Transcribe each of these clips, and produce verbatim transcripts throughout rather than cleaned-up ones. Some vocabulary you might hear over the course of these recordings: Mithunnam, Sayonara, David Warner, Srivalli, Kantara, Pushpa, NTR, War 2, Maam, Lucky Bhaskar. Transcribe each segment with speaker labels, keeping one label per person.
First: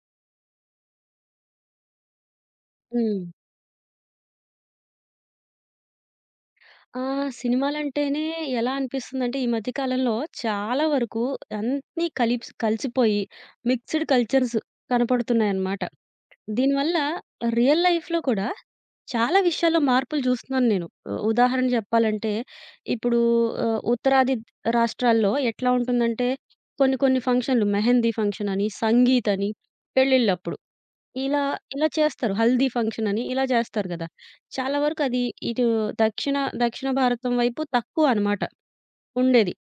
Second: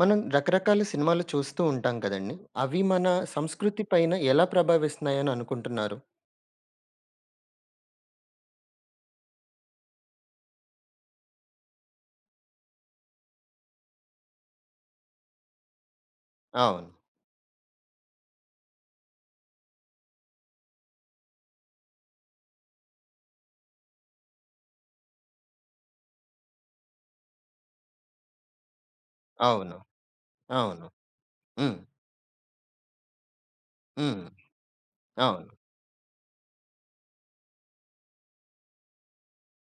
Speaker 1: మనం రకరకాల సినిమాలు చూస్తూ ఉంటాం కదండీ! అవి మన
Speaker 2: హ్మ్.
Speaker 1: సంస్కృతి పైన ఎలా ప్రభావిస్తున్నాయని అనుకుంటున్నారు?
Speaker 2: ఆ! సినిమాలంటేనే ఎలా అనిపిస్తుందంటే, ఈ మధ్య కాలంలో చాలా వరకు అన్నీ కలిప్స్ కలిసిపోయి మిక్స్డ్ కల్చర్స్ కనపడుతున్నాయన్నమాట.
Speaker 1: అవును.
Speaker 2: దీనివల్ల రియల్ లైఫ్‌లో కూడా చాలా విషయాల్లో మార్పులు చూస్తున్నాను నేను. ఉ ఉదాహరణ చెప్పాలంటే, ఇప్పుడు ఆహ్, ఉత్తరాది రాష్ట్రాల్లో ఎట్లా ఉంటుందంటే, కొన్ని కొన్ని ఫంక్షన్‌లు మెహందీ ఫంక్షన్ అని, సంగీత్ అని
Speaker 1: అవును.
Speaker 2: పెళ్ళిళ్ళప్పుడు
Speaker 1: అవును.
Speaker 2: ఇలా,
Speaker 1: హ్మ్.
Speaker 2: ఇలా చేస్తారు. హల్దీ ఫంక్షన్ అని ఇలా చేస్తారు గదా!
Speaker 1: హ్మ్.
Speaker 2: చాలా వరకు అది
Speaker 1: అవును.
Speaker 2: ఇటు దక్షిణ దక్షిణ భారతం వైపు తక్కువ అనమాట ఉండేది.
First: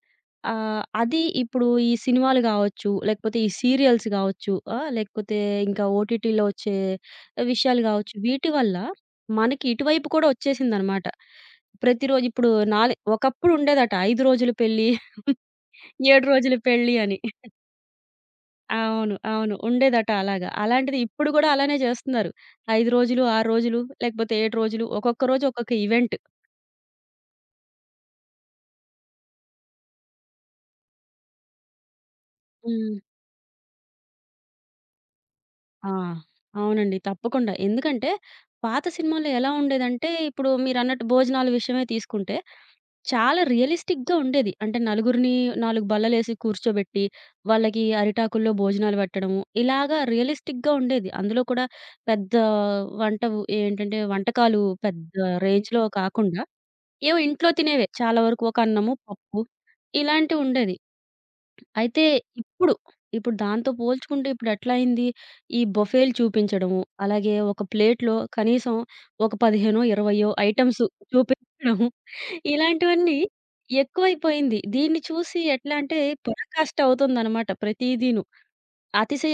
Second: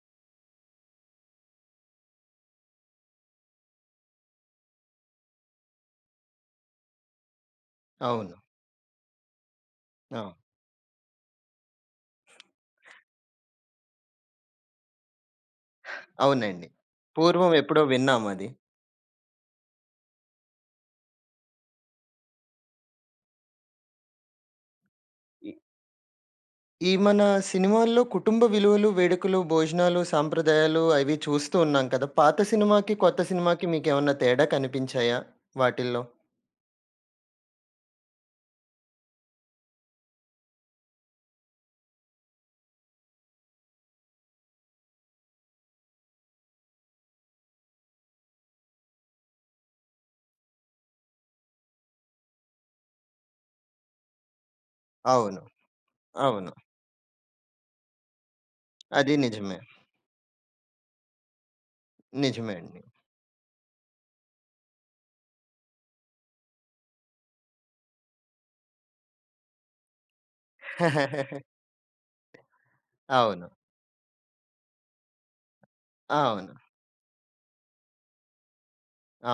Speaker 2: ఆహ్, అది ఇప్పుడు ఈ సినిమాలు గావచ్చు, లేకపోతే ఈ సీరియల్స్ గావచ్చు, ఆ! లేకపోతే ఇంకా ఓటీటీలో వచ్చే విషయాలు గావచ్చు,
Speaker 1: అవును.
Speaker 2: వీటి వల్ల మనకి ఇటువైపు కూడా
Speaker 1: అవును.
Speaker 2: వచ్చేసిందనమాట. ప్రతిరోజు ఇప్పుడు నాలే ఒకప్పుడు ఉండేదట ఐదు రోజుల పెళ్లి, ఏడు రోజుల
Speaker 1: అవునండి.
Speaker 2: పెళ్లి అని.
Speaker 1: పూర్వం ఎప్పుడో విన్నామది.
Speaker 2: అవును. అవును. ఉండేదట అలాగా. అలాంటిది ఇప్పుడు గూడా అలానే జేస్తున్నారు. ఐదు రోజులు, ఆరు రోజులు లేకపోతే ఏడు రోజులు ఒక్కొక్క రోజు
Speaker 1: ఈ
Speaker 2: ఒక్కొక్క ఈవెంట్.
Speaker 1: ఈ మన సినిమాల్లో కుటుంబ విలువలు, వేడుకలు, భోజనాలు, సాంప్రదాయాలు అవి చూస్తూ ఉన్నాం కదా! పాత సినిమాకి,
Speaker 2: హ్మ్.
Speaker 1: కొత్త సినిమాకి మీకేమన్నా తేడా కనిపించాయా
Speaker 2: ఆ!
Speaker 1: వాటిల్లో?
Speaker 2: అవునండి. తప్పకుండా. ఎందుకంటే పాత సినిమాల్లో ఎలా ఉండేదంటే ఇప్పుడు మీరన్నట్టు భోజనాల విషయమే తీసుకుంటే చాలా రియలిస్టిక్‌గా ఉండేది. అంటే నలుగురిని నాలుగు బల్లలేసి కూర్చోబెట్టి వాళ్ళకి అరిటాకుల్లో భోజనాలు పెట్టడము. ఇలాగా రియలిస్టిక్‌గా ఉండేది. అందులో కూడా పెద్ద వంటవు ఏంటంటే వంటకాలు పెద్ద
Speaker 1: అవును.
Speaker 2: రేంజ్‌లో కాకుండా
Speaker 1: అవును.
Speaker 2: ఏమో ఇంట్లో తినేవే. చాలా వరకు ఒక అన్నము,
Speaker 1: అది
Speaker 2: పప్పు
Speaker 1: నిజమే.
Speaker 2: ఇలాంటివుండేది. అయితే
Speaker 1: నిజమే
Speaker 2: ఇప్పుడు,
Speaker 1: అండి.
Speaker 2: ఇప్పుడు దాంతో పోల్చుకుంటే ఇప్పుడెట్లా అయింది, ఈ బొఫేలు చూపించడము, అలాగే ఒక ప్లేట్‌లో కనీసం ఒక పదిహేను, ఇరవై ఐటెమ్స్ చూపించడము ఇలాంటివన్నీ
Speaker 1: అవును.
Speaker 2: ఎక్కువైపోయింది. దీన్ని చూసి ఎట్లా అంటే
Speaker 1: అవును.
Speaker 2: పరాకాష్ట అవుతుందనమాట ప్రతీదీను.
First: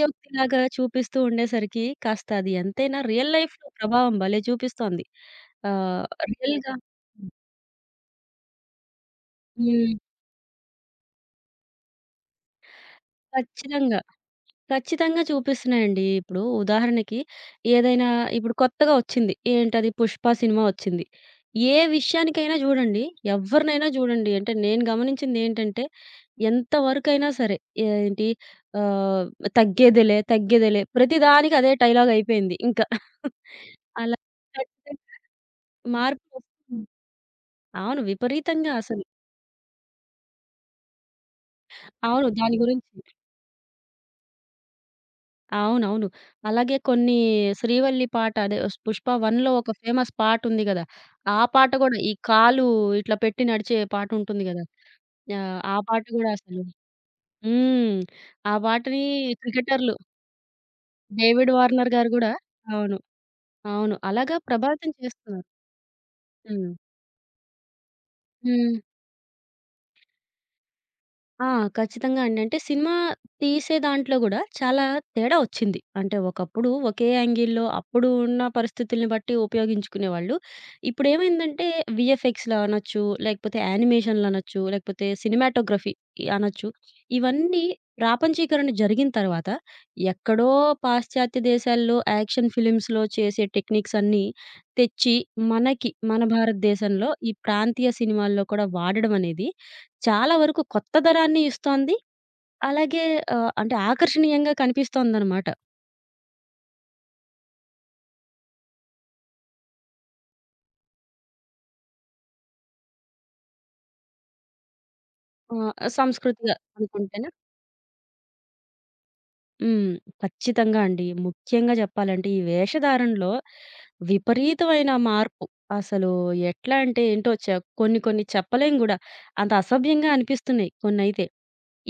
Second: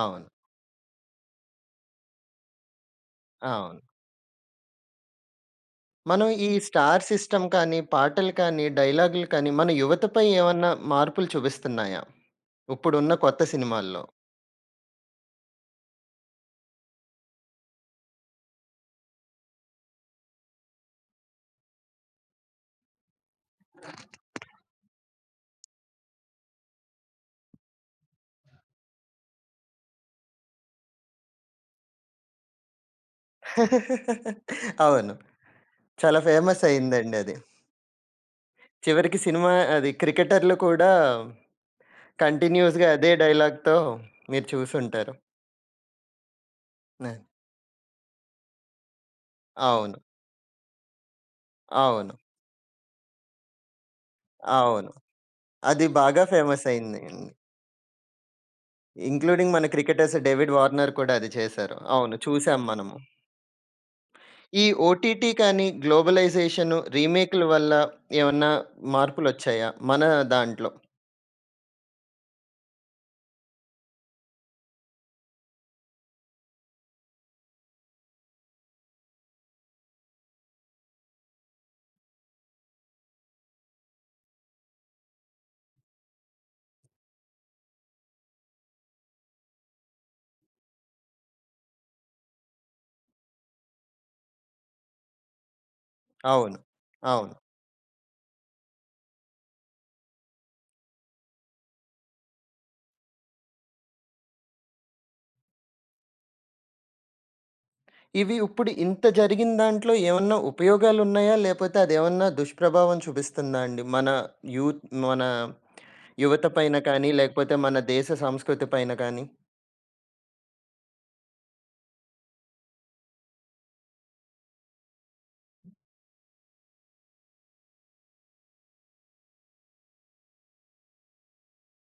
Speaker 1: అవును.
Speaker 2: చూపిస్తూ ఉండేసరికి కాస్త అది ఎంతైనా రియల్ లైఫ్‌లో
Speaker 1: అవును.
Speaker 2: ప్రభావం భలే చూపిస్తోంది. ఆహ్,
Speaker 1: మనం ఈ
Speaker 2: రియల్‌గా
Speaker 1: స్టార్ సిస్టమ్ కానీ, పాటలు కానీ, డైలాగులు కానీ మన
Speaker 2: హ్మ్.
Speaker 1: యువతపై ఏమన్నా మార్పులు చూపిస్తున్నాయా? ఇప్పుడున్న కొత్త
Speaker 2: ఖచ్చితంగా.
Speaker 1: సినిమాల్లో?
Speaker 2: ఖచ్చితంగా చూపిస్తున్నాయండి. ఇప్పుడు ఉదాహరణకి ఏదైనా ఇప్పుడు కొత్తగా వచ్చింది. ఏంటది 'పుష్ప' సినిమా వచ్చింది. ఏ విషయానికైనా చూడండి, ఎవరినైనా చూడండి. అంటే నేను గమనించిందేంటంటే, ఎంత వరకైనా సరే ఏంటి ఆహ్, తగ్గేదేలే, తగ్గేదేలే ప్రతి దానికి అదే డైలాగ్ అయిపోయింది ఇంకా. అలా
Speaker 1: అవును.
Speaker 2: ఖచ్చితంగా
Speaker 1: చాలా
Speaker 2: మార్పు
Speaker 1: ఫేమస్
Speaker 2: వస్తుంది.
Speaker 1: అయిందండి అది.
Speaker 2: అవును. విపరీతంగా అసలు.
Speaker 1: చివరికి సినిమా అది క్రికెటర్‌లు కూడా
Speaker 2: అవును. దాని గురించి
Speaker 1: కంటిన్యూయస్‌గా అదే డైలాగ్‌తో మీరు చూసుంటారు.
Speaker 2: అవునవును. అలాగే
Speaker 1: ఆ!
Speaker 2: కొన్ని 'శ్రీవల్లి' పాట అదే స్ 'పుష్ప వన్'లో ఒక
Speaker 1: అవును.
Speaker 2: ఫేమస్ పాటుంది గదా! ఆ పాట గూడా ఈ
Speaker 1: అవును.
Speaker 2: కాలు ఇట్లా పెట్టి నడిచే పాటుంటుంది గదా!
Speaker 1: అవును.
Speaker 2: యాహ్! ఆ ఆ
Speaker 1: అది
Speaker 2: పాట
Speaker 1: బాగా
Speaker 2: గూడా అసలు
Speaker 1: ఫేమస్ అయింది.
Speaker 2: హ్మ్. ఆ పాటని
Speaker 1: ఇంక్లూడింగ్ మన
Speaker 2: క్రికెటర్లు
Speaker 1: క్రికెటర్స్ డేవిడ్ వార్నర్ కూడా అది
Speaker 2: 'డేవిడ్
Speaker 1: చేశారు.
Speaker 2: వార్నర్' గారు
Speaker 1: అవును.
Speaker 2: గూడా
Speaker 1: చూసాం మనము.
Speaker 2: అవును. అవును. అలాగా
Speaker 1: ఈ
Speaker 2: ప్రభావితం
Speaker 1: ఓటీటీ
Speaker 2: చేస్తున్నారు.
Speaker 1: కానీ,
Speaker 2: హ్మ్.
Speaker 1: గ్లోబలైజేషను, రీమేక్‌ల వల్ల ఏమన్నా
Speaker 2: హ్మ్.
Speaker 1: మార్పులొచ్చాయా? మన దాంట్లో.
Speaker 2: ఆ! ఖచ్చితంగా అండి. అంటే సినిమా తీసే దాంట్లో గూడా చాలా తేడా ఒచ్చింది. అంటే ఒకప్పుడు ఒకే యాంగిల్‌లో అప్పుడు ఉన్న పరిస్థితుల్ని బట్టి ఉపయోగించుకునేవాళ్ళు. ఇప్పుడేమైందంటే వీఎఫ్ఎక్స్‌లో అనొచ్చు, లేకపోతే యానిమేషన్‌లు అనొచ్చు, లేకపోతే సినిమాటోగ్రఫీ ఇ అనొచ్చు. ఇవన్నీ ప్రాపంచీకరణ జరిగిన తర్వాత ఎక్కడో పాశ్చాత్య దేశాల్లో యాక్షన్ ఫిల్మ్స్‌లో చేసే టెక్నిక్స్ అన్నీ తెచ్చి మనకి మన
Speaker 1: అవును.
Speaker 2: భారతదేశంలో ఈ
Speaker 1: అవును.
Speaker 2: ప్రాంతీయ సినిమాల్లో కూడా వాడడం అనేది చాలా వరకు కొత్త దరాన్ని ఇస్తోంది. అలాగే ఆహ్, అంటే ఆకర్షణీయంగా కనిపిస్తోందనమాట.
Speaker 1: ఇవి ఇప్పుడు ఇంత జరిగిన దాంట్లో ఏమన్నా ఉపయోగాలున్నాయా? లేపోతే అదేమన్నా దుష్ప్రభావం చూపిస్తుందా అండి? మన యూత్ మన
Speaker 2: ఆహ్,
Speaker 1: యువత
Speaker 2: సంస్కృతిగా
Speaker 1: పైన కానీ,
Speaker 2: అనుకుంటేనా?
Speaker 1: లేకపోతే మన దేశ సంస్కృతి పైన కానీ?
Speaker 2: హ్మ్. ఖచ్చితంగా అండి. ముఖ్యంగా చెప్పాలంటే ఈ వేషధారణలో విపరీతమైన మార్పు. అసలు ఎట్లా అంటే ఏంటో చె కొన్ని కొన్ని చెప్పలేం గూడా. అంత అసభ్యంగా అనిపిస్తున్నాయి కొన్నైతే.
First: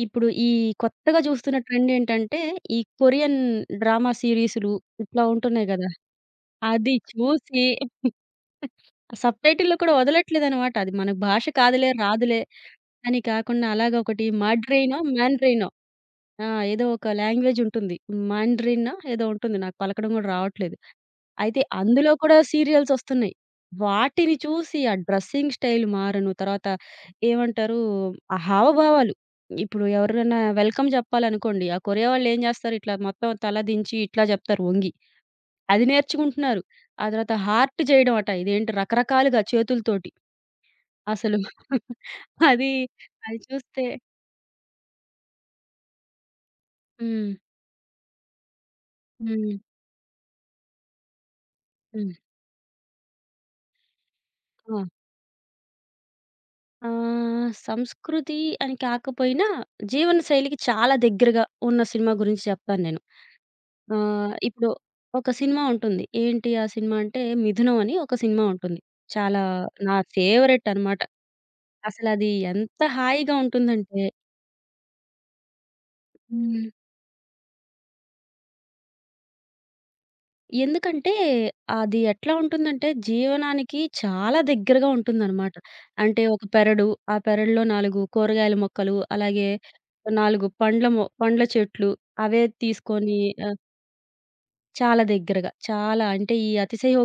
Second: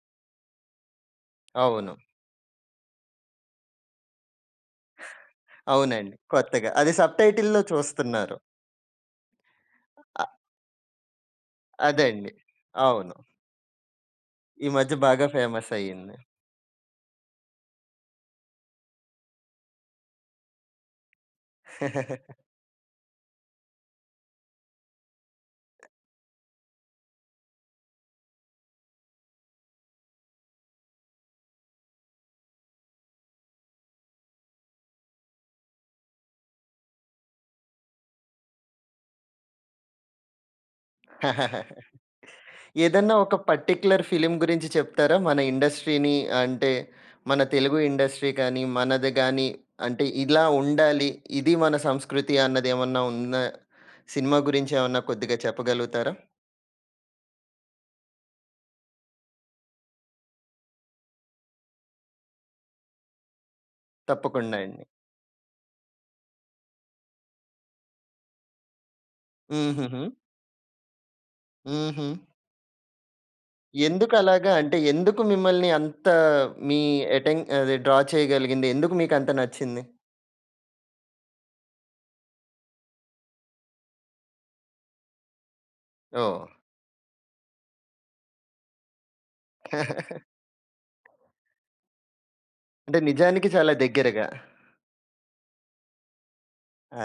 Speaker 2: ఇప్పుడు ఈ కొత్తగా చూస్తున్న ట్రెండ్
Speaker 1: అవును.
Speaker 2: ఏంటంటే ఈ కొరియన్ డ్రామా సీరీసులు ఇట్లా ఉంటున్నాయి గదా!
Speaker 1: అవునండి. కొత్తగా. అది
Speaker 2: అది
Speaker 1: సబ్‌టైటిల్‌లో
Speaker 2: చూసి
Speaker 1: చూస్తున్నారు.
Speaker 2: సబ్‌టైటిల్‌లో కూడా
Speaker 1: అ
Speaker 2: వదలట్లేదనమాట. అది మన భాష కాదులే,
Speaker 1: అదే అండి.
Speaker 2: రాదులే
Speaker 1: అవును.
Speaker 2: అని కాకుండా అలాగా ఒకటి
Speaker 1: ఈ మధ్య
Speaker 2: మాడ్రైనో,
Speaker 1: బాగా
Speaker 2: మాండ్రైనో
Speaker 1: ఫేమస్ అయ్యింది.
Speaker 2: ఆ! ఏదో ఒక లాంగ్వేజ్ ఉంటుంది. మాండ్రినో ఏదో ఉంటుంది. నాకు పలకడం కూడా రావట్లేదు. అయితే అందులో కూడా సీరియల్సొస్తున్నాయి. వాటిని చూసి ఆ డ్రెస్సింగ్ స్టైల్ మారను. తర్వాత ఏమంటారు ఆ హావభావాలు. ఇప్పుడు ఎవరైనా వెల్కమ్ చెప్పాలనుకోండి. ఆ కొరియా వాళ్ళేం జేస్తారు ఇట్లా మొత్తం తల దించి ఇట్లా జెప్తారు వంగి. అది నేర్చుకుంటున్నారు. ఆ తర్వాత హార్ట్ చేయడం అట. ఇదేంటి రకరకాలుగా చేతులతోటి. అసలు. అది,
Speaker 1: ఏదన్నా ఒక
Speaker 2: అది చూస్తే
Speaker 1: పర్టిక్యులర్ ఫిల్మ్ గురించి చెప్తారా? మన ఇండస్ట్రీని అంటే,
Speaker 2: హ్మ్.
Speaker 1: మన తెలుగు ఇండస్ట్రీ కానీ, మనది గానీ
Speaker 2: హ్మ్.
Speaker 1: అంటే ఇలా ఉండాలి. ఇది మన
Speaker 2: హ్మ్.
Speaker 1: సంస్కృతి అన్నదేమన్నా ఉందా? సినిమా గురించి
Speaker 2: ఆ!
Speaker 1: ఏమన్నా కొద్దిగా చెప్పగలుగుతారా?
Speaker 2: ఆహ్, సంస్కృతి అని కాకపోయినా, జీవన శైలికి చాలా దగ్గరగా ఉన్న సినిమా గురించి చెప్తాను నేను. ఆహ్,
Speaker 1: తప్పకుండా
Speaker 2: ఇప్పుడు
Speaker 1: అండి.
Speaker 2: ఒక సినిమా ఉంటుంది. ఏంటి ఆ సినిమా అంటే 'మిథునం' అని ఒక సినిమా ఉంటుంది. చాలా నా
Speaker 1: హుహుహు.
Speaker 2: ఫేవరెట్ అన్నమాట.
Speaker 1: హుహు.
Speaker 2: అసలది ఎంత హాయిగా ఉంటుందంటే
Speaker 1: ఎందుకలాగా? అంటే ఎందుకు మిమ్మల్ని అంత
Speaker 2: హ్మ్.
Speaker 1: మీ అటెన్ అదే డ్రా చేయగలిగింది? ఎందుకు మీకంత నచ్చింది?
Speaker 2: ఎందుకంటే, అది ఎట్లా ఉంటుందంటే, జీవనానికి చాలా దగ్గరగా ఉంటుందనమాట. అంటే ఒక
Speaker 1: ఓహ్!
Speaker 2: పెరడు, ఆ పెరడులో నాలుగు కూరగాయల మొక్కలు, అలాగే నాలుగు పండ్ల మొ పండ్ల చెట్లు, అవే
Speaker 1: అంటే
Speaker 2: తీసుకొని
Speaker 1: నిజానికి చాలా దగ్గరగా.
Speaker 2: చాలా దగ్గరగా. చాలా అంటే ఈ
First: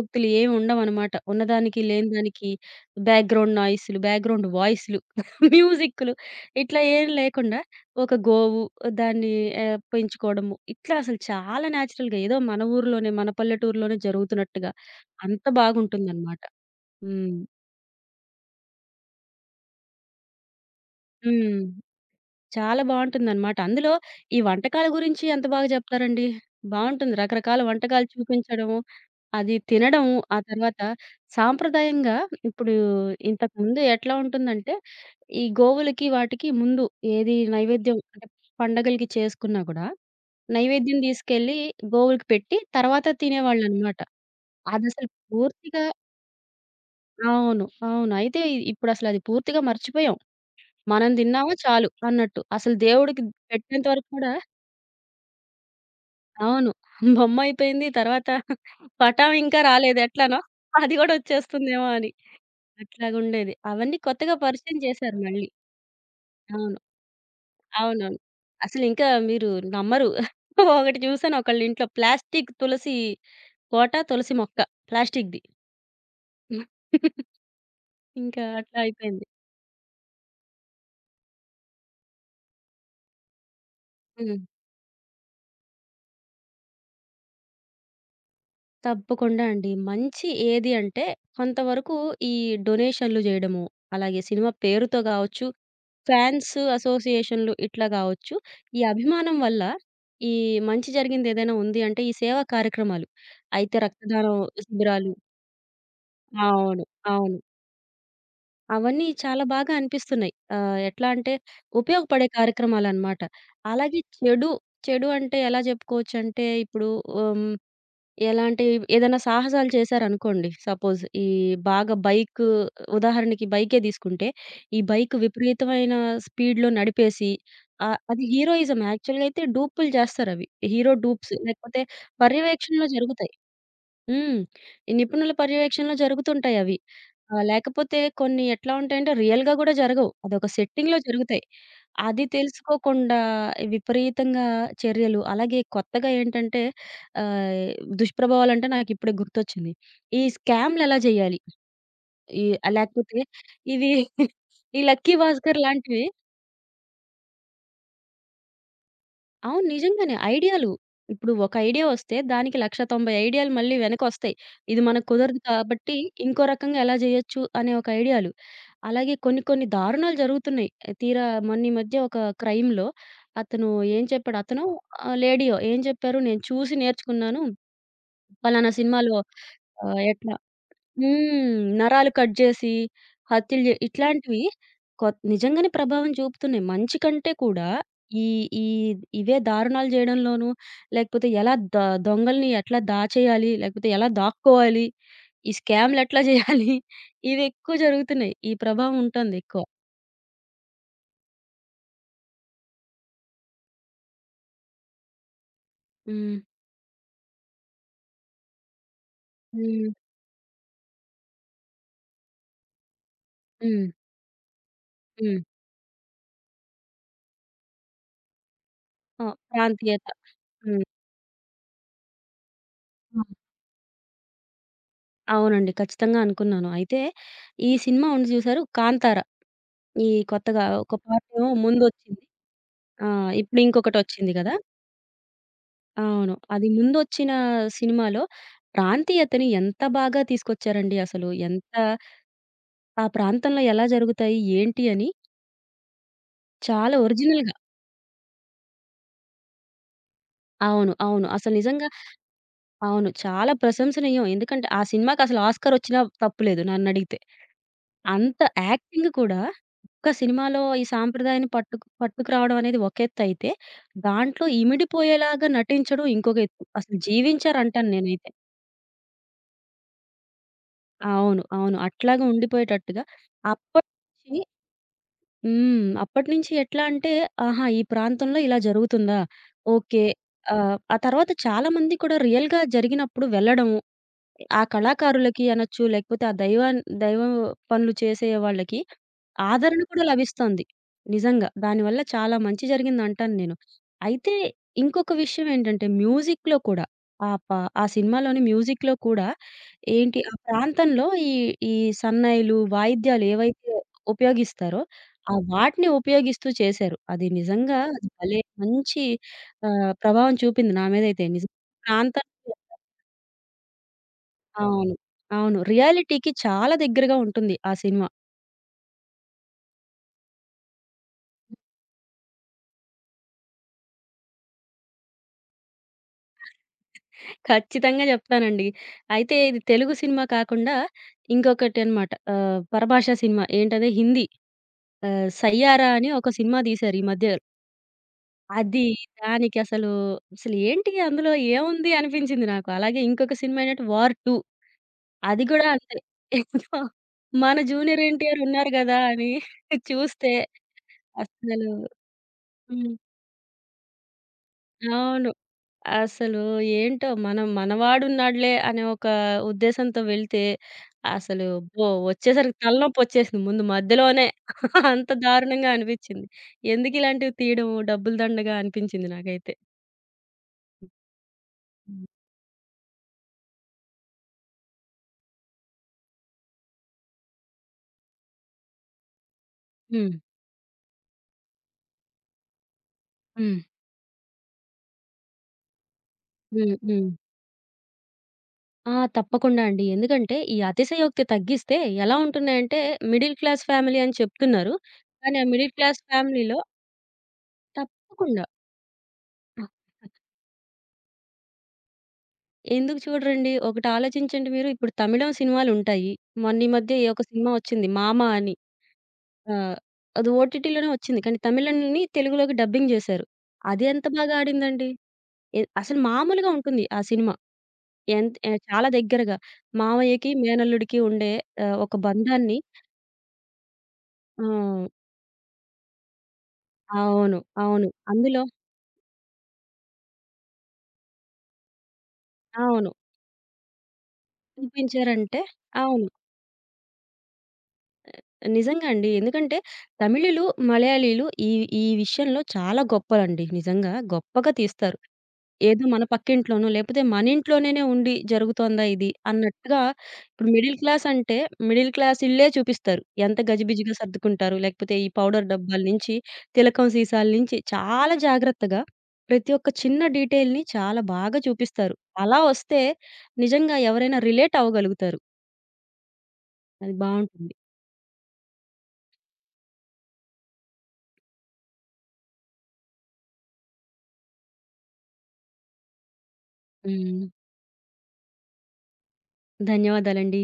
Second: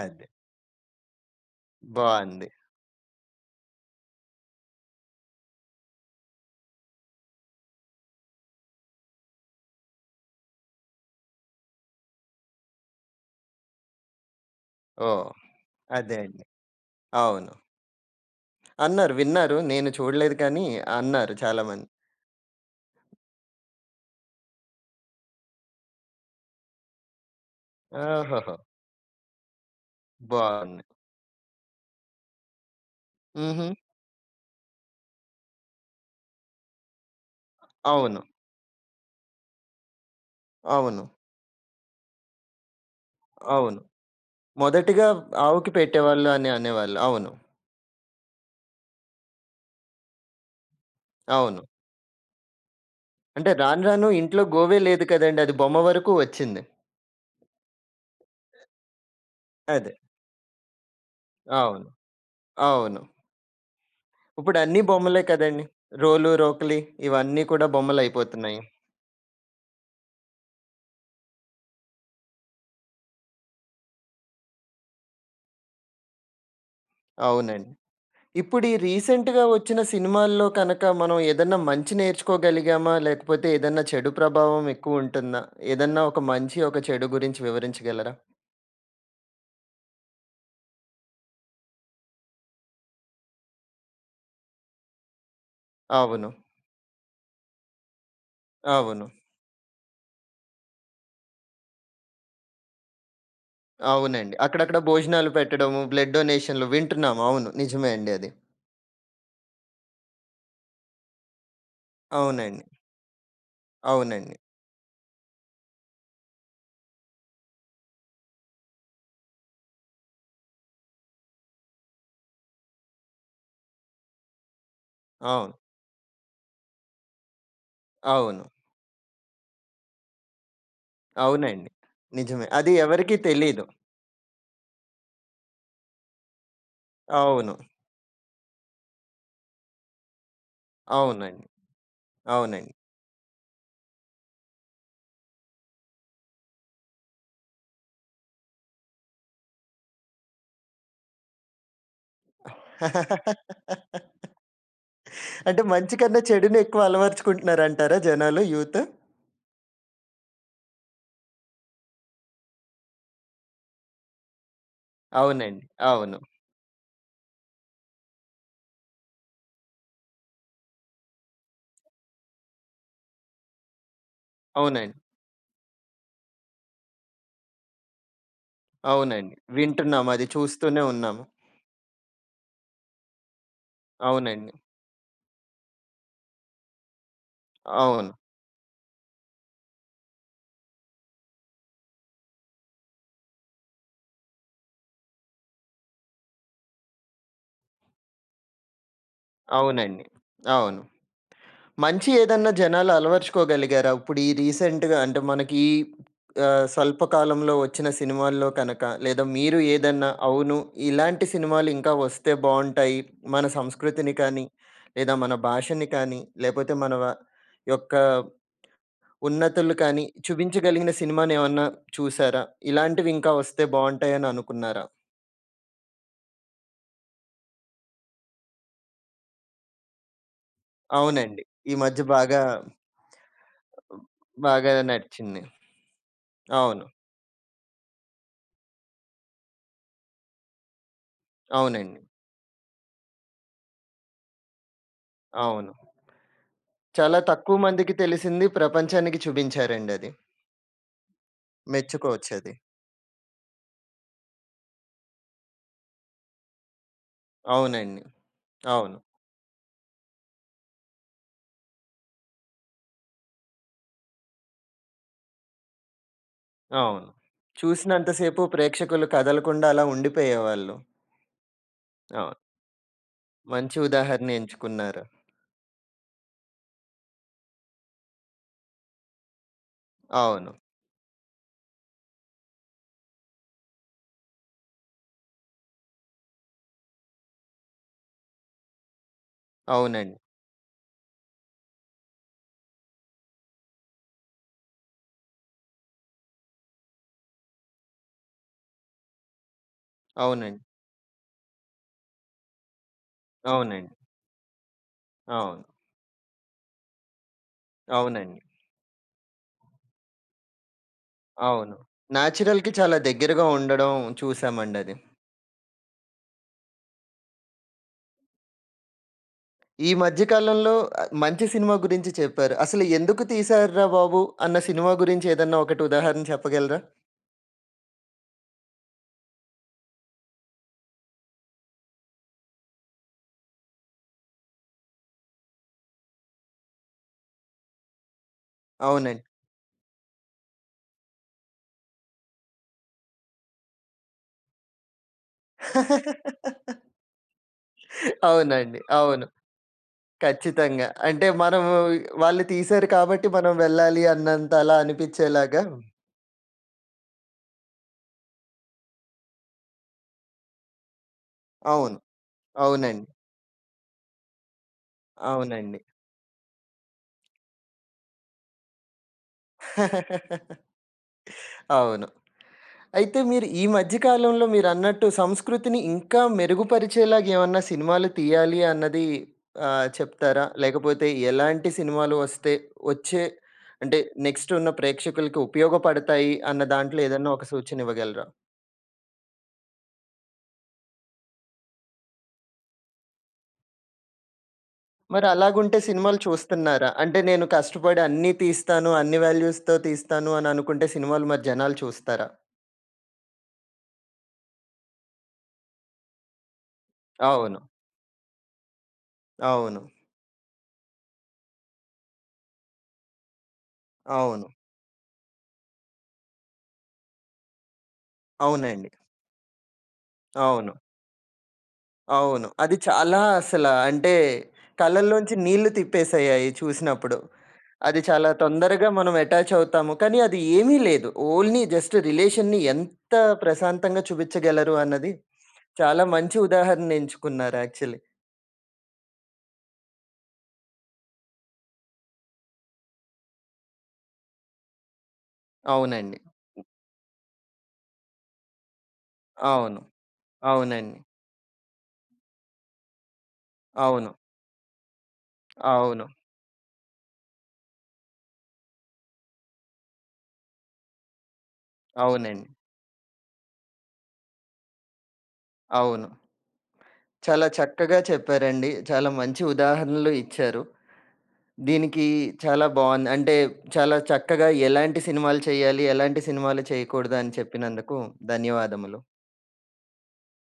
Speaker 1: అదే.
Speaker 2: ఏమి ఉండవనమాట. ఉన్నదానికి, లేని దానికి
Speaker 1: బావుంది.
Speaker 2: బ్యాక్‌గ్రౌండ్ నాయిస్‌లు, బ్యాక్‌గ్రౌండ్ వాయిస్‌లు, మ్యూజిక్కులు ఇట్లా ఏం లేకుండా ఒక గోవు దాన్ని ఆహ్, పెంచుకోవడము. ఇట్లా అసలు చాలా నేచురల్‌గా ఏదో మన ఊర్లోనే, మన పల్లెటూరులోనే జరుగుతున్నట్టుగా
Speaker 1: ఓహ్!
Speaker 2: అంత
Speaker 1: అదే
Speaker 2: బాగుంటుందనమాట.
Speaker 1: అండి.
Speaker 2: హ్మ్.
Speaker 1: అవును. అన్నారు. విన్నారు. నేను చూడలేదు కానీ అన్నారు
Speaker 2: హ్మ్.
Speaker 1: చాలామంది.
Speaker 2: చాలా బావుంటుందనమాట. అందులో ఈ వంటకాల గురించి ఎంత బాగా జెప్తారండి. బావుంటుంది. రకరకాల వంటకాలు
Speaker 1: ఆహాహా!
Speaker 2: చూపించడము, అది తినడం. ఆ తర్వాత
Speaker 1: బావుంది.
Speaker 2: సాంప్రదాయంగా ఇప్పుడు
Speaker 1: హుహు.
Speaker 2: ఇంతకుముందు ఎట్లా ఉంటుందంటే, ఈ గోవులకి వాటికి ముందు ఏది నైవేద్యం
Speaker 1: అవును.
Speaker 2: అంటే పండగలకి చేసుకున్నా గూడా, నైవేద్యం
Speaker 1: అవును.
Speaker 2: దీసుకెళ్ళి గోవులకి పెట్టి తర్వాత
Speaker 1: అవును.
Speaker 2: తినేవాళ్ళనమాట.
Speaker 1: మొదటిగా
Speaker 2: అదసలు
Speaker 1: ఆవుకి
Speaker 2: పూర్తిగా
Speaker 1: పెట్టేవాళ్ళు అని అనేవాళ్ళు. అవును.
Speaker 2: అవును. అవును. అయితే ఇప్పుడసలది పూర్తిగా మర్చిపోయాం. మనం తిన్నామా
Speaker 1: అవును.
Speaker 2: చాలు అన్నట్టు. అసలు దేవుడికి
Speaker 1: అంటే రాను
Speaker 2: పెట్టేంత
Speaker 1: రాను
Speaker 2: వరకు కూడా
Speaker 1: ఇంట్లో గోవే లేదు కదండీ. అది బొమ్మ వరకు వచ్చింది.
Speaker 2: అవును. బొమ్మయిపోయింది. తర్వాత పటాం ఇంకా
Speaker 1: అదే.
Speaker 2: రాలేదు ఎట్లానో. అది గూడా
Speaker 1: అవును.
Speaker 2: వచ్చేస్తుందేమో అని.
Speaker 1: అవును.
Speaker 2: అట్లాగుండేది. అవన్నీ కొత్తగా
Speaker 1: ఇప్పుడు
Speaker 2: పరిచయం
Speaker 1: అన్నీ
Speaker 2: చేశారు
Speaker 1: బొమ్మలే
Speaker 2: మళ్ళీ.
Speaker 1: కదండీ. రోలు, రోకలి
Speaker 2: అవును.
Speaker 1: ఇవన్నీ కూడా
Speaker 2: అవునవును.
Speaker 1: బొమ్మలయిపోతున్నాయి.
Speaker 2: అసలింకా మీరు నమ్మరు. ఒకటి చూసాను ఒకళ్ళింట్లో ప్లాస్టిక్ తులసి కోట, తులసి మొక్క ప్లాస్టిక్‌ది.
Speaker 1: అవునండి.
Speaker 2: ఇంకా
Speaker 1: ఇప్పుడు ఈ
Speaker 2: అట్లా అయిపోయింది.
Speaker 1: రీసెంట్‌గా వచ్చిన సినిమాల్లో కనక మనం ఏదన్నా మంచి నేర్చుకోగలిగామా? లేకపోతే ఏదన్నా చెడు
Speaker 2: హ్మ్.
Speaker 1: ప్రభావం ఎక్కువుంటుందా? ఏదన్నా ఒక మంచి, ఒక చెడు గురించి వివరించగలరా?
Speaker 2: తప్పకుండా అండి. మంచి ఏది అంటే కొంతవరకు ఈ డొనేషన్‌లు జేయడము, అలాగే సినిమా పేరుతో గావచ్చు
Speaker 1: అవును.
Speaker 2: ఫ్యాన్స్ అసోసియేషన్‌లు ఇట్లా గావచ్చు. ఈ
Speaker 1: అవును.
Speaker 2: అభిమానం వల్ల ఈ మంచి జరిగిందేదైనా ఉంది అంటే ఈ సేవా కార్యక్రమాలు. అయితే
Speaker 1: అవునండి.
Speaker 2: రక్తదానం
Speaker 1: అక్కడక్కడ
Speaker 2: శిబిరాలు
Speaker 1: భోజనాలు పెట్టడము, బ్లడ్ డొనేషన్‌లు
Speaker 2: అవును.
Speaker 1: వింటున్నాము.
Speaker 2: అవును.
Speaker 1: అవును. నిజమే అండి అది.
Speaker 2: అవన్నీ చాలా బాగా అనిపిస్తున్నాయి. ఆహ్, ఎట్లా అంటే ఉపయోగపడే
Speaker 1: అవునండి.
Speaker 2: కార్యక్రమాలనమాట. అలాగే
Speaker 1: అవునండి.
Speaker 2: చెడు, చెడు అంటే ఎలా జెప్పుకోవచ్చంటే ఇప్పుడు హ్మ్. ఎలాంటి ఏదైనా సాహసాలు చేశారనుకోండి. సపోజ్ ఈ బాగా బైక్ ఉదాహరణకి బైకే తీసుకుంటే, ఈ బైక్
Speaker 1: అవును.
Speaker 2: విపరీతమైన స్పీడ్‌లో నడిపేసి ఆహ్, అది
Speaker 1: అవును.
Speaker 2: హీరోయిజం యాక్చువల్‌గా అయితే డూపులు చేస్తారవి. హీరో డూప్స్
Speaker 1: అవునండి.
Speaker 2: లేకపోతే
Speaker 1: నిజమే. అది
Speaker 2: పర్యవేక్షణలో
Speaker 1: ఎవరికీ
Speaker 2: జరుగుతాయి.
Speaker 1: తెలీదు.
Speaker 2: హ్మ్. ఈ నిపుణుల పర్యవేక్షణలో జరుగుతుంటాయవి. ఆ!
Speaker 1: అవును.
Speaker 2: లేకపోతే కొన్ని ఎట్లా ఉంటాయంటే రియల్‌గా గూడా జరగవు. అదొక సెట్టింగ్‌లో జరుగుతాయి.
Speaker 1: అవునండి.
Speaker 2: అది
Speaker 1: అవునండి.
Speaker 2: తెలుసుకోకుండా విపరీతంగా చర్యలు, అలాగే కొత్తగా ఏంటంటే ఆహ్, దుష్ప్రభావాలంటే నాకిప్పుడే గుర్తొచ్చింది. ఈ స్కామ్‌లెలా జేయాలి? ఈ లేకపోతే ఇవి ఈ లక్కీ
Speaker 1: అంటే
Speaker 2: భాస్కర్
Speaker 1: మంచి
Speaker 2: లాంటివి
Speaker 1: కన్నా చెడుని ఎక్కువ అలవరుచుకుంటున్నారంటారా జనాలు యూత్?
Speaker 2: అవును. నిజంగానే. ఐడియాలు. ఇప్పుడు ఒక ఐడియా వస్తే దానికి ఒక లక్ష తొంభై వేలు ఐడియాలు మళ్ళీ వెనకొస్తాయి. ఇది మనకు కుదరదు
Speaker 1: అవునండి.
Speaker 2: కాబట్టి
Speaker 1: అవును.
Speaker 2: ఇంకో రకంగా ఎలా జేయొచ్చు అనే ఒక ఐడియాలు. అలాగే కొన్ని కొన్ని దారుణాలు జరుగుతున్నాయి. ఆ, తీరా మొన్న ఈ మధ్య ఒక క్రైమ్‌లో అతను ఏం చెప్పాడు అతనో
Speaker 1: అవునండి.
Speaker 2: ఆహ్, లేడీయో ఏం చెప్పారు నేను చూసి నేర్చుకున్నాను. పలానా సినిమాలో
Speaker 1: అవునండి.
Speaker 2: ఆహ్,
Speaker 1: వింటున్నాము. అది
Speaker 2: ఎట్లా
Speaker 1: చూస్తూనే ఉన్నాము.
Speaker 2: హ్మ్. నరాలు కట్ జేసి, హత్యలు జే ఇట్లాంటివి
Speaker 1: అవునండి.
Speaker 2: కొత్ నిజంగానే ప్రభావం చూపుతున్నాయి. మంచి కంటే కూడా
Speaker 1: అవును.
Speaker 2: ఈ ఈ ఇవే దారుణాలు జేయడంలోనూ, లేకపోతే ఎలా ద దొంగల్ని ఎట్లా దాచేయాలి, లేకపోతే ఎలా దాక్కోవాలి, ఈ స్కామ్‌లెట్లా జేయాలి ఇవెక్కువ జరుగుతున్నాయి. ఈ ప్రభావం ఉంటుంది ఎక్కువ.
Speaker 1: అవునండి. అవును. మంచి ఏదన్నా జనాలు అలవరుచుకోగలిగారా? ఇప్పుడు ఈ రీసెంట్‌గా అంటే మనకి
Speaker 2: హ్మ్.
Speaker 1: ఆహ్, స్వల్ప కాలంలో వచ్చిన సినిమాల్లో కనక లేదా మీరు
Speaker 2: హ్మ్.
Speaker 1: ఏదన్నా అవును ఇలాంటి సినిమాలు ఇంకా వస్తే బావుంటాయి. మన
Speaker 2: హ్మ్.
Speaker 1: సంస్కృతిని కానీ, లేదా మన
Speaker 2: హ్మ్.
Speaker 1: భాషని కానీ, లేపోతే మన వ- యొక్క
Speaker 2: ఆ!
Speaker 1: ఉన్నతులు కానీ,
Speaker 2: ప్రాంతీయత. హ్మ్.
Speaker 1: చూపించగలిగిన సినిమానేమన్నా చూసారా? ఇలాంటివి
Speaker 2: హ్మ్.
Speaker 1: ఇంకా వస్తే బావుంటాయని అనుకున్నారా?
Speaker 2: అవునండి. ఖచ్చితంగా అనుకున్నాను. అయితే ఈ సినిమా ఉంది జూసారు 'కాంతార' ఈ కొత్తగా ఒక
Speaker 1: అవునండి.
Speaker 2: పార్టేమో
Speaker 1: ఈ మధ్య
Speaker 2: ముందొచ్చింది.
Speaker 1: బాగా,
Speaker 2: ఆ! ఇప్పుడు ఇంకొకటొచ్చింది గదా!
Speaker 1: బాగా నడిచింది.
Speaker 2: అవును. అది
Speaker 1: అవును.
Speaker 2: ముందొచ్చిన సినిమాలో ప్రాంతీయతని ఎంత బాగా తీసుకొచ్చారండి అసలు. ఎంత
Speaker 1: అవునండి.
Speaker 2: ఆ ప్రాంతంలో ఎలా జరుగుతాయి, ఏంటి అని
Speaker 1: అవును.
Speaker 2: చాలా
Speaker 1: చాలా
Speaker 2: ఒరిజినల్‌గా
Speaker 1: తక్కువ మందికి తెలిసింది ప్రపంచానికి చూపించారండి అది.
Speaker 2: అవును. అవును. అసలు నిజంగా
Speaker 1: మెచ్చుకోవచ్చది.
Speaker 2: అవును. చాలా ప్రశంసనీయం. ఎందుకంటే ఆ సినిమాకి అసలు ఆస్కారొచ్చినా తప్పులేదు నన్నడిగితే.
Speaker 1: అవునండి.
Speaker 2: అంత
Speaker 1: అవును.
Speaker 2: యాక్టింగ్ కూడా ఒక్క సినిమాలో ఈ సాంప్రదాయాన్ని పట్టుకు పట్టుకురావడం అనేది ఒక ఎత్తయితే, దాంట్లో ఇమిడిపోయేలాగా నటించడం ఇంకొక ఎత్తు. అసలు
Speaker 1: అవును.
Speaker 2: జీవించారంటాను
Speaker 1: చూసినంత
Speaker 2: నేనైతే.
Speaker 1: సేపు ప్రేక్షకులు కదలకుండా అలా ఉండిపోయేవాళ్ళు.
Speaker 2: అవును. అవును. అట్లాగే
Speaker 1: అవును.
Speaker 2: ఉండిపోయేటట్టుగా
Speaker 1: మంచి ఉదాహరణ
Speaker 2: అప్పటినుంచి
Speaker 1: ఎంచుకున్నారు.
Speaker 2: హ్మ్. అప్పటినుంచి ఎట్లా అంటే, ఆహా! ఈ ప్రాంతంలో ఇలా జరుగుతుందా? ఓకే.
Speaker 1: అవును.
Speaker 2: ఆహ్, ఆ తర్వాత చాలామంది కూడా రియల్‌గా జరిగినప్పుడు వెళ్ళడం, ఆ కళాకారులకి అనొచ్చు, లేకపోతే ఆ దైవాన్ దైవ పనులు చేసే వాళ్ళకి ఆదరణ కూడా
Speaker 1: అవునండి.
Speaker 2: లభిస్తోంది. నిజంగా. దానివల్ల చాలా మంచి జరిగిందంటాను నేను. అయితే ఇంకొక విషయం ఏంటంటే మ్యూజిక్‌లో కూడా ఆ ప ఆ సినిమాలోని మ్యూజిక్‌లో కూడా ఏంటి ఆ
Speaker 1: అవునండి.
Speaker 2: ప్రాంతంలో ఈ ఈ సన్నాయిలు, వాయిద్యాలు ఏవైతే
Speaker 1: అవునండి.
Speaker 2: ఉపయోగిస్తారో ఆ
Speaker 1: అవును.
Speaker 2: వాటిని ఉపయోగిస్తూ చేశారు. అది నిజంగా అది
Speaker 1: అవునండి.
Speaker 2: భలే మంచి ఆహ్, ప్రభావం చూపింది నా మీదైతే. నిజంగా
Speaker 1: అవును.
Speaker 2: ప్రాంతం
Speaker 1: నేచురల్‌కి చాలా దగ్గరగా ఉండడం
Speaker 2: అవును.
Speaker 1: చూసామండది.
Speaker 2: అవును. రియాలిటీకి చాలా దగ్గరగా ఉంటుంది ఆ సినిమా.
Speaker 1: ఈ మధ్య కాలంలో ఆహ్, మంచి సినిమా గురించి చెప్పారు. అసలు ఎందుకు తీశార్రా బాబు! అన్న సినిమా గురించి ఏదన్నా ఒకటి ఉదాహరణ చెప్పగలరా?
Speaker 2: ఖచ్చితంగా జెప్తానండి. అయితే ఇది తెలుగు సినిమా కాకుండా ఇంకొకటనమాట. ఆహ్, పరభాషా సినిమా ఏంటది హిందీ ఆహ్, 'సయ్యారా' అని ఒక సినిమా తీశారు ఈ మధ్య. అది
Speaker 1: అవునండి.
Speaker 2: దానికసలు, అసలు అసలు ఏంటి అందులో ఏముంది అనిపించింది నాకు. అలాగే ఇంకొక సినిమా ఏంటంటే 'వార్ టూ' అది గూడా అంతే. ఏదో మన జూనియర్ ఎన్టీఆర్ ఉన్నారు
Speaker 1: అవునండి.
Speaker 2: గదా!
Speaker 1: అవును.
Speaker 2: అని చూస్తే
Speaker 1: ఖచ్చితంగా. అంటే
Speaker 2: అస్సలు
Speaker 1: మనము వాళ్ళు తీశారు
Speaker 2: హ్మ్.
Speaker 1: కాబట్టి మనం వెళ్ళాలి అన్నంత అలా
Speaker 2: అవును.
Speaker 1: అనిపిచ్చేలాగా
Speaker 2: అసలు ఏంటో మనం మనవాడున్నాడులే అనే ఒక ఉద్దేశంతో వెళ్తే, అసలు అబ్బో!
Speaker 1: అవును.
Speaker 2: వచ్చేసరికి
Speaker 1: అవునండి.
Speaker 2: తలనొప్పొచ్చేసింది ముందు మధ్యలోనే. అంత దారుణంగా
Speaker 1: అవునండి.
Speaker 2: అనిపిచ్చింది. ఎందుకిలాంటివి తీయడము డబ్బులు దండగా అనిపించింది నాకైతే.
Speaker 1: అవును.
Speaker 2: హ్మ్.
Speaker 1: అయితే మీరు ఈ మధ్య కాలంలో మీరన్నట్టు సంస్కృతిని ఇంకా మెరుగుపరిచేలాగా ఏమన్నా సినిమాలు తీయాలి అన్నది ఆహ్,
Speaker 2: హ్మ్.
Speaker 1: చెప్తారా? లేకపోతే ఎలాంటి సినిమాలు వస్తే వచ్చే
Speaker 2: హ్మ్.
Speaker 1: అంటే నెక్స్ట్ ఉన్న ప్రేక్షకులకి ఉపయోగపడతాయి అన్న
Speaker 2: హ్మ్.
Speaker 1: దాంట్లో
Speaker 2: హ్మ్.
Speaker 1: ఏదన్నా ఒక సూచన ఇవ్వగలరా?
Speaker 2: ఆ! తప్పకుండా అండి. ఎందుకంటే, ఈ అతిశయోక్తి తగ్గిస్తే ఎలా ఉంటున్నాయంటే, మిడిల్ క్లాస్ ఫ్యామిలీ అని చెప్తున్నారు.
Speaker 1: మరి
Speaker 2: కానీ ఆ మిడిల్
Speaker 1: అలాగుంటే
Speaker 2: క్లాస్
Speaker 1: సినిమాలు
Speaker 2: ఫ్యామిలీలో
Speaker 1: చూస్తున్నారా? అంటే నేను కష్టపడి అన్నీ
Speaker 2: తప్పకుండా.
Speaker 1: తీస్తాను, అన్ని వాల్యూస్‌తో తీస్తాను అని అనుకుంటే సినిమాలు మరి జనాలు చూస్తారా?
Speaker 2: ఎందుకు చూడరండి? ఒకటి ఆలోచించండి మీరు. ఇప్పుడు తమిళం సినిమాలుంటాయి. మొన్న ఈ మధ్య ఏ ఒక సినిమా
Speaker 1: అవును.
Speaker 2: వచ్చింది 'మామ' అని. ఆహ్,
Speaker 1: అవును.
Speaker 2: అది ఓటీటీలోనే వచ్చింది. కానీ తమిళంని తెలుగులోకి డబ్బింగ్ జేశారు. అది ఎంత బాగా
Speaker 1: అవును.
Speaker 2: ఆడిందండి. ఎ అసలు మామూలుగా ఉంటుంది ఆ సినిమా. ఎంత్ ఆహ్, చాలా
Speaker 1: అవునండి.
Speaker 2: దగ్గరగా. మావయ్యకి,
Speaker 1: అవును.
Speaker 2: మేనల్లుడికి ఉండే ఆహ్, ఒక
Speaker 1: అవును.
Speaker 2: బంధాన్ని
Speaker 1: అది చాలా అసల అంటే
Speaker 2: ఆ!
Speaker 1: కళ్ళల్లోంచి నీళ్లు తిప్పేసాయి చూసినప్పుడు.
Speaker 2: అవును. అవును.
Speaker 1: అది చాలా
Speaker 2: అందులో
Speaker 1: తొందరగా మనం అటాచ్ అవుతాము. కానీ అది ఏమీ లేదు. ఓన్లీ జస్ట్ రిలేషన్‌ని
Speaker 2: అవును.
Speaker 1: ఎంత ప్రశాంతంగా చూపించగలరు అన్నది
Speaker 2: చూపించారంటే
Speaker 1: చాలా
Speaker 2: అవును.
Speaker 1: మంచి ఉదాహరణ ఎంచుకున్నారు యాక్చువల్లీ.
Speaker 2: నిజంగా అండి. ఎందుకంటే తమిళులు, మలయాళీలు ఈ ఈ విషయంలో చాలా గొప్పలండి. నిజంగా గొప్పగా తీస్తారు. ఏదో మన
Speaker 1: అవునండి.
Speaker 2: పక్కింట్లోనో లేపోతే మన ఇంట్లోనేనే ఉండి జరుగుతోందా ఇది
Speaker 1: అవును.
Speaker 2: అన్నట్టుగా ఇప్పుడు మిడిల్
Speaker 1: అవునండి.
Speaker 2: క్లాస్ అంటే మిడిల్ క్లాస్ ఇళ్ళే చూపిస్తారు. ఎంత గజిబిజిగా
Speaker 1: అవును.
Speaker 2: సర్దుకుంటారు. లేకపోతే ఈ పౌడర్ డబ్బాల
Speaker 1: అవును.
Speaker 2: నుంచి, తిలకం సీసాల నుంచి చాలా జాగ్రత్తగా ప్రతి ఒక్క చిన్న డీటెయిల్‌ని చాలా బాగా చూపిస్తారు. అలా
Speaker 1: అవునండి.
Speaker 2: వస్తే నిజంగా ఎవరైనా రిలేట్ అవ్వగలుగుతారు.
Speaker 1: అవును.
Speaker 2: అది
Speaker 1: చాలా
Speaker 2: బావుంటుంది.
Speaker 1: చక్కగా చెప్పారండి. చాలా మంచి ఉదాహరణలు ఇచ్చారు. దీనికి చాలా బావుంది. అంటే చాలా చక్కగా ఎలాంటి సినిమాలు చేయాలి, ఎలాంటి సినిమాలు చేయకూడదు
Speaker 2: హ్మ్.
Speaker 1: అని చెప్పినందుకు ధన్యవాదములు.
Speaker 2: ధన్యవాదాలండి.